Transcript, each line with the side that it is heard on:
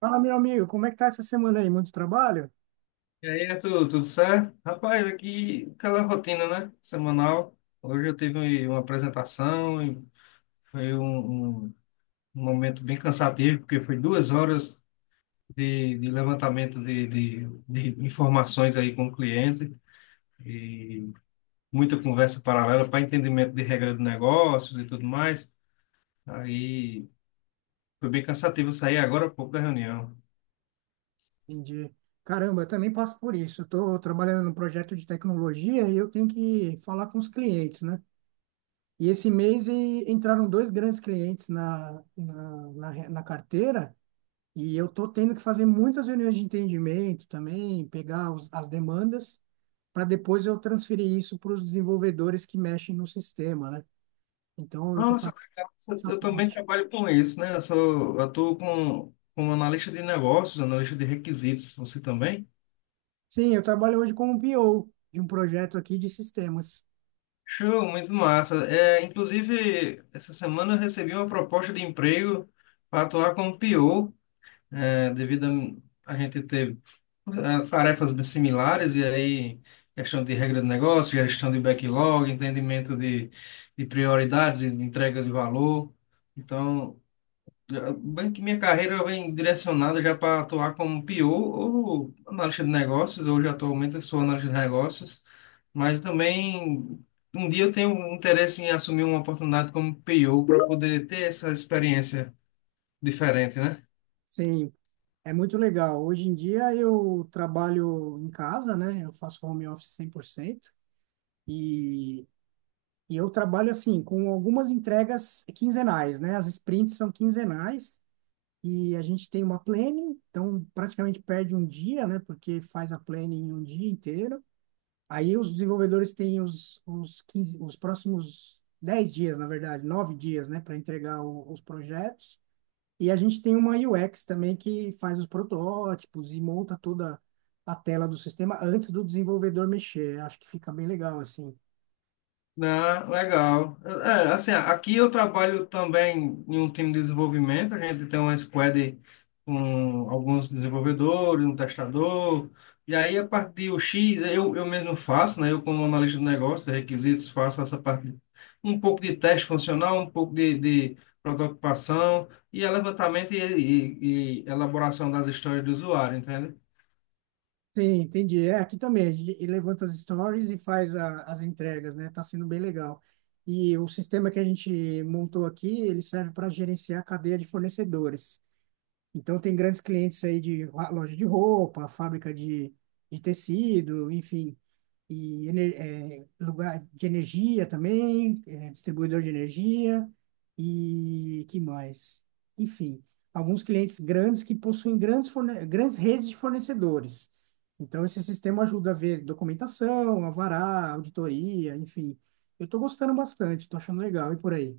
right: Fala, meu amigo, como é que tá essa semana aí? Muito trabalho?
left: E aí, Arthur, tudo certo? Rapaz, aqui aquela rotina, né? Semanal. Hoje eu tive uma apresentação e foi um momento bem cansativo, porque foi 2 horas de levantamento de informações aí com o cliente e muita conversa paralela para entendimento de regra de negócios e tudo mais. Aí foi bem cansativo sair agora há pouco da reunião.
right: Entendi. Caramba, eu também passo por isso. Estou trabalhando num projeto de tecnologia e eu tenho que falar com os clientes, né? E esse mês entraram dois grandes clientes na carteira e eu estou tendo que fazer muitas reuniões de entendimento também, pegar as demandas, para depois eu transferir isso para os desenvolvedores que mexem no sistema, né? Então, eu estou
left: Nossa,
right: fazendo
left: legal.
right: essa
left: Eu também
right: ponte.
left: trabalho com isso, né? Eu atuo como analista de negócios, analista de requisitos. Você também?
right: Sim, eu trabalho hoje como PO de um projeto aqui de sistemas.
left: Show, muito massa. É, inclusive, essa semana eu recebi uma proposta de emprego para atuar como PO, devido a gente ter tarefas bem similares, e aí questão de regra de negócio, gestão de backlog, entendimento de prioridades e de entrega de valor. Então, bem que minha carreira vem direcionada já para atuar como PO ou analista de negócios. Hoje, atualmente, eu sou analista de negócios, mas também um dia eu tenho um interesse em assumir uma oportunidade como PO para poder ter essa experiência diferente, né?
right: Sim, é muito legal. Hoje em dia eu trabalho em casa, né? Eu faço home office 100% e, eu trabalho assim com algumas entregas quinzenais, né? As sprints são quinzenais e a gente tem uma planning, então praticamente perde um dia, né? Porque faz a planning um dia inteiro. Aí os desenvolvedores têm os 15 os próximos 10 dias, na verdade, 9 dias, né? Para entregar os projetos. E a gente tem uma UX também que faz os protótipos e monta toda a tela do sistema antes do desenvolvedor mexer. Acho que fica bem legal assim.
left: Ah, legal. É, assim, aqui eu trabalho também em um time de desenvolvimento. A gente tem uma squad com alguns desenvolvedores, um testador. E aí, a parte de UX eu mesmo faço, né? Eu, como analista de negócio de requisitos, faço essa parte, um pouco de teste funcional, um pouco de prototipação e é levantamento e elaboração das histórias do usuário, entende?
right: Sim, entendi. É, aqui também, a gente levanta as stories e faz as entregas, né? Tá sendo bem legal. E o sistema que a gente montou aqui, ele serve para gerenciar a cadeia de fornecedores. Então, tem grandes clientes aí de loja de roupa, fábrica de, tecido, enfim, e lugar de energia também, distribuidor de energia, e que mais? Enfim, alguns clientes grandes que possuem grandes, grandes redes de fornecedores. Então, esse sistema ajuda a ver documentação, alvará, auditoria, enfim. Eu estou gostando bastante, estou achando legal, e por aí?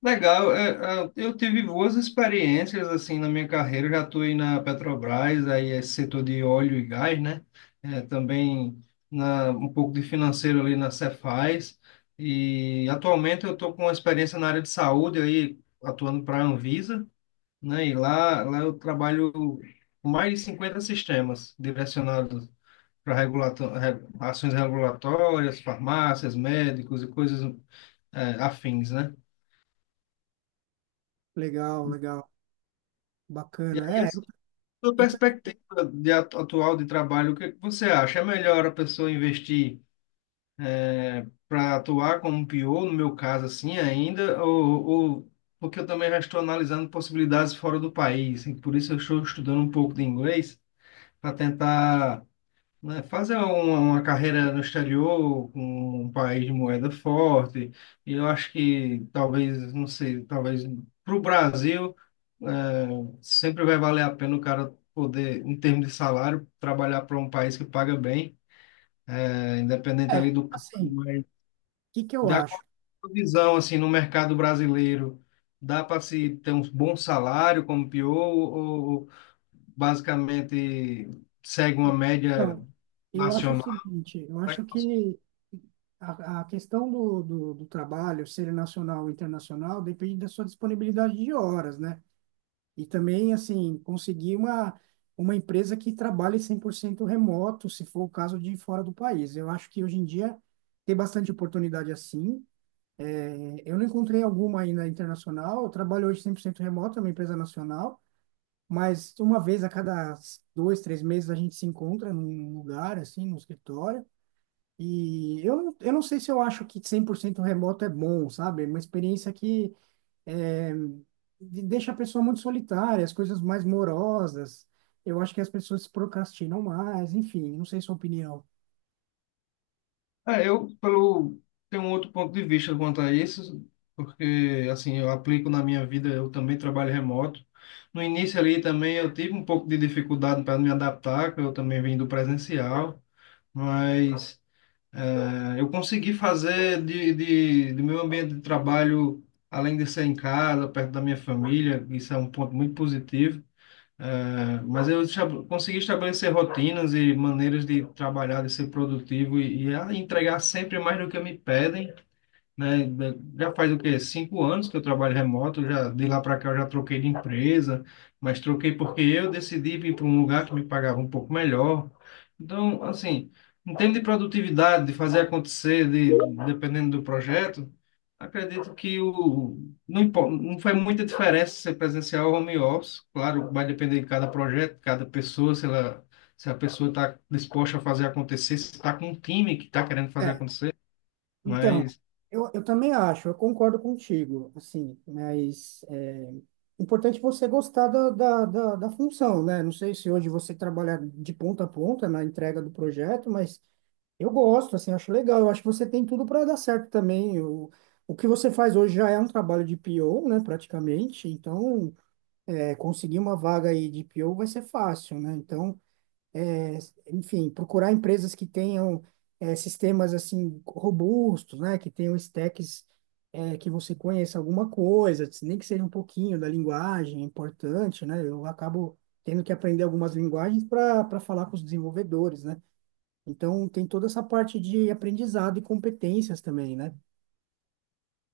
left: Legal, eu tive boas experiências assim na minha carreira, eu já atuei na Petrobras, aí é setor de óleo e gás, né? Também um pouco de financeiro ali na Cefaz, e atualmente eu estou com uma experiência na área de saúde, aí atuando para a Anvisa, né? E lá eu trabalho com mais de 50 sistemas direcionados para ações regulatórias, farmácias, médicos e coisas, é, afins, né?
right: Legal, legal,
left: E aí,
right: bacana. É,
left: sua
right: eu tô-
left: perspectiva de atual de trabalho, o que que você acha? É melhor a pessoa investir para atuar como PO, no meu caso assim ainda, porque eu também já estou analisando possibilidades fora do país, e por isso eu estou estudando um pouco de inglês para tentar, né, fazer uma carreira no exterior com um país de moeda forte. E eu acho que talvez, não sei, talvez para o Brasil eh, sempre vai valer a pena o cara poder, em termos de salário, trabalhar para um país que paga bem, independente
right: é,
left: ali do campo,
right: assim.
left: mas
right: Que eu
left: da
right: acho?
left: visão assim no mercado brasileiro, dá para se ter um bom salário como PO ou basicamente segue uma média
right: Então, eu acho o
left: nacional?
right: seguinte, eu acho que a, questão do trabalho ser nacional ou internacional depende da sua disponibilidade de horas, né? E também, assim, conseguir uma empresa que trabalhe 100% remoto, se for o caso de fora do país. Eu acho que hoje em dia tem bastante oportunidade assim. É, eu não encontrei alguma ainda internacional. Eu trabalho hoje 100% remoto, é uma empresa nacional, mas uma vez a cada dois, três meses a gente se encontra num lugar, assim, no escritório. E eu não sei, se eu acho que 100% remoto é bom, sabe? É uma experiência que é, deixa a pessoa muito solitária, as coisas mais morosas. Eu acho que as pessoas se procrastinam mais, enfim, não sei sua opinião.
left: Eu pelo tenho um outro ponto de vista quanto a isso, porque assim, eu aplico na minha vida, eu também trabalho remoto. No início ali também eu tive um pouco de dificuldade para me adaptar, que eu também vim do presencial, mas eu consegui fazer do meu ambiente de trabalho, além de ser em casa, perto da minha família, isso é um ponto muito positivo. É, mas eu consegui estabelecer rotinas e maneiras de trabalhar, de ser produtivo e a entregar sempre mais do que me pedem, né? Já faz o quê? 5 anos que eu trabalho remoto, já de lá para cá eu já troquei de empresa, mas troquei porque eu decidi vir para um lugar que me pagava um pouco melhor. Então, assim, em termos de produtividade, de fazer acontecer, de, dependendo do projeto, acredito que o, não, impo- não faz muita diferença ser presencial ou home office. Claro, vai depender de cada projeto, de cada pessoa, se a pessoa está disposta a fazer acontecer, se está com um time que está querendo fazer acontecer.
right: Então,
left: Mas
right: eu, também acho, eu concordo contigo, assim, mas é importante você gostar da função, né? Não sei se hoje você trabalha de ponta a ponta na entrega do projeto, mas eu gosto, assim, acho legal, eu acho que você tem tudo para dar certo também. O que você faz hoje já é um trabalho de PO, né, praticamente. Então é, conseguir uma vaga aí de PO vai ser fácil, né? Então, enfim, procurar empresas que tenham sistemas assim robustos, né, que tenham stacks que você conheça alguma coisa, nem que seja um pouquinho da linguagem, é importante, né? Eu acabo tendo que aprender algumas linguagens para falar com os desenvolvedores, né? Então tem toda essa parte de aprendizado e competências também, né?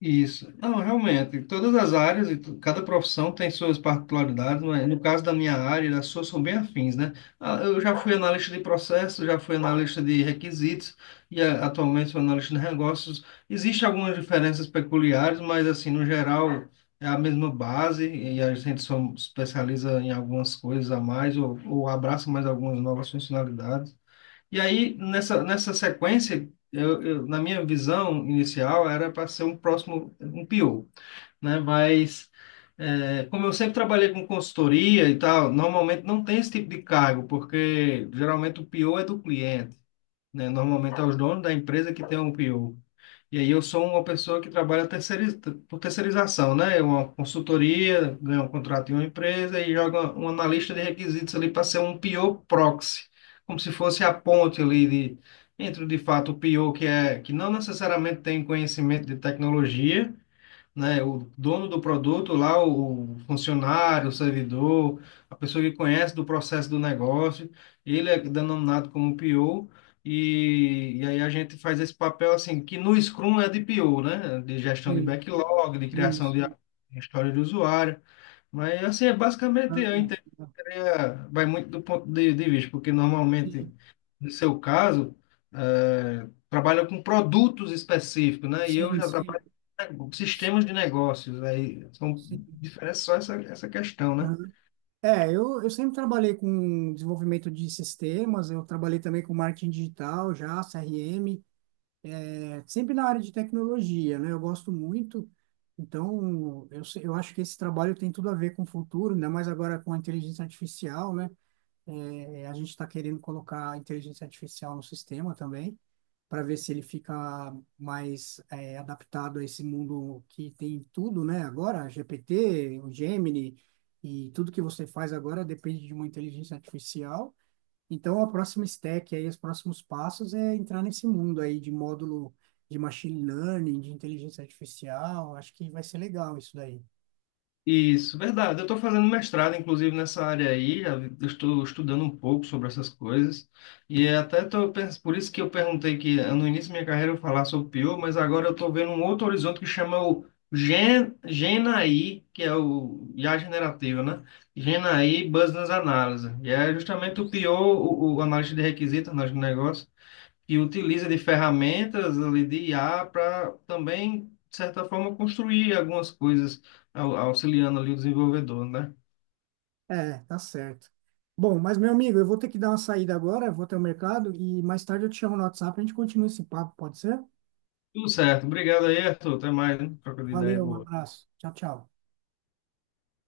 left: isso. Não, realmente, todas as áreas e cada profissão tem suas particularidades, mas no caso da minha área, as suas são bem afins, né? Ah, eu já fui analista de processos, já fui analista de requisitos e ah, atualmente sou analista de negócios. Existem algumas diferenças peculiares, mas assim, no geral, é a mesma base e a gente só especializa em algumas coisas a mais ou abraça mais algumas novas funcionalidades. E aí, nessa sequência, na minha visão inicial, era para ser um próximo, um PO, né? Mas, é, como eu sempre trabalhei com consultoria e tal, normalmente não tem esse tipo de cargo, porque geralmente o PO é do cliente, né? Normalmente é os donos da empresa que tem um PO. E aí eu sou uma pessoa que trabalha por terceirização, né? É uma consultoria, ganha um contrato em uma empresa e joga um analista de requisitos ali para ser um PO proxy, como se fosse a ponte ali de, entre de fato o PO, que é que não necessariamente tem conhecimento de tecnologia, né? O dono do produto lá, o funcionário, o servidor, a pessoa que conhece do processo do negócio, ele é denominado como PO. E aí a gente faz esse papel assim, que no Scrum é de PO, né? De gestão de
right: Sim,
left: backlog, de
right: sim,
left: criação de
right: sim.
left: história de usuário. Mas assim, é basicamente eu
right: Ah,
left: entendo que seria, vai muito do ponto de vista, porque normalmente,
right: sim,
left: no seu caso, é, trabalha com produtos específicos, né? E eu
right: sim,
left: já
right: sim.
left: trabalho com sistemas de negócios, aí são
right: Sim.
left: diferentes só essa questão, né?
right: É, eu sempre trabalhei com desenvolvimento de sistemas, eu trabalhei também com marketing digital já, CRM, é, sempre na área de tecnologia, né? Eu gosto muito, então eu, se- eu acho que esse trabalho tem tudo a ver com o futuro, ainda mais agora com a inteligência artificial, né? É, a gente está querendo colocar a inteligência artificial no sistema também, para ver se ele fica mais é, adaptado a esse mundo que tem tudo, né? Agora, GPT, o Gemini, e tudo que você faz agora depende de uma inteligência artificial. Então, a próxima stack, aí, os próximos passos é entrar nesse mundo aí de módulo de machine learning, de inteligência artificial. Acho que vai ser legal isso daí.
left: Isso, verdade. Eu estou fazendo mestrado, inclusive, nessa área aí. Eu estou estudando um pouco sobre essas coisas. E até por isso que eu perguntei que no início da minha carreira eu falar sobre PIO, mas agora eu estou vendo um outro horizonte que chama o GenAI, que é o IA generativa, né? GenAI Business Analysis. E é justamente o PIO, o análise de requisitos, análise de negócio que utiliza de ferramentas ali de IA para também, de certa forma, construir algumas coisas auxiliando ali o desenvolvedor, né?
right: É, tá certo. Bom, mas meu amigo, eu vou ter que dar uma saída agora, vou até o mercado e mais tarde eu te chamo no WhatsApp, a gente continua esse papo, pode ser?
left: Tudo certo. Obrigado aí, Arthur. Até mais, né? Troca de ideia
right: Valeu, um
left: boa.
right: abraço. Tchau, tchau.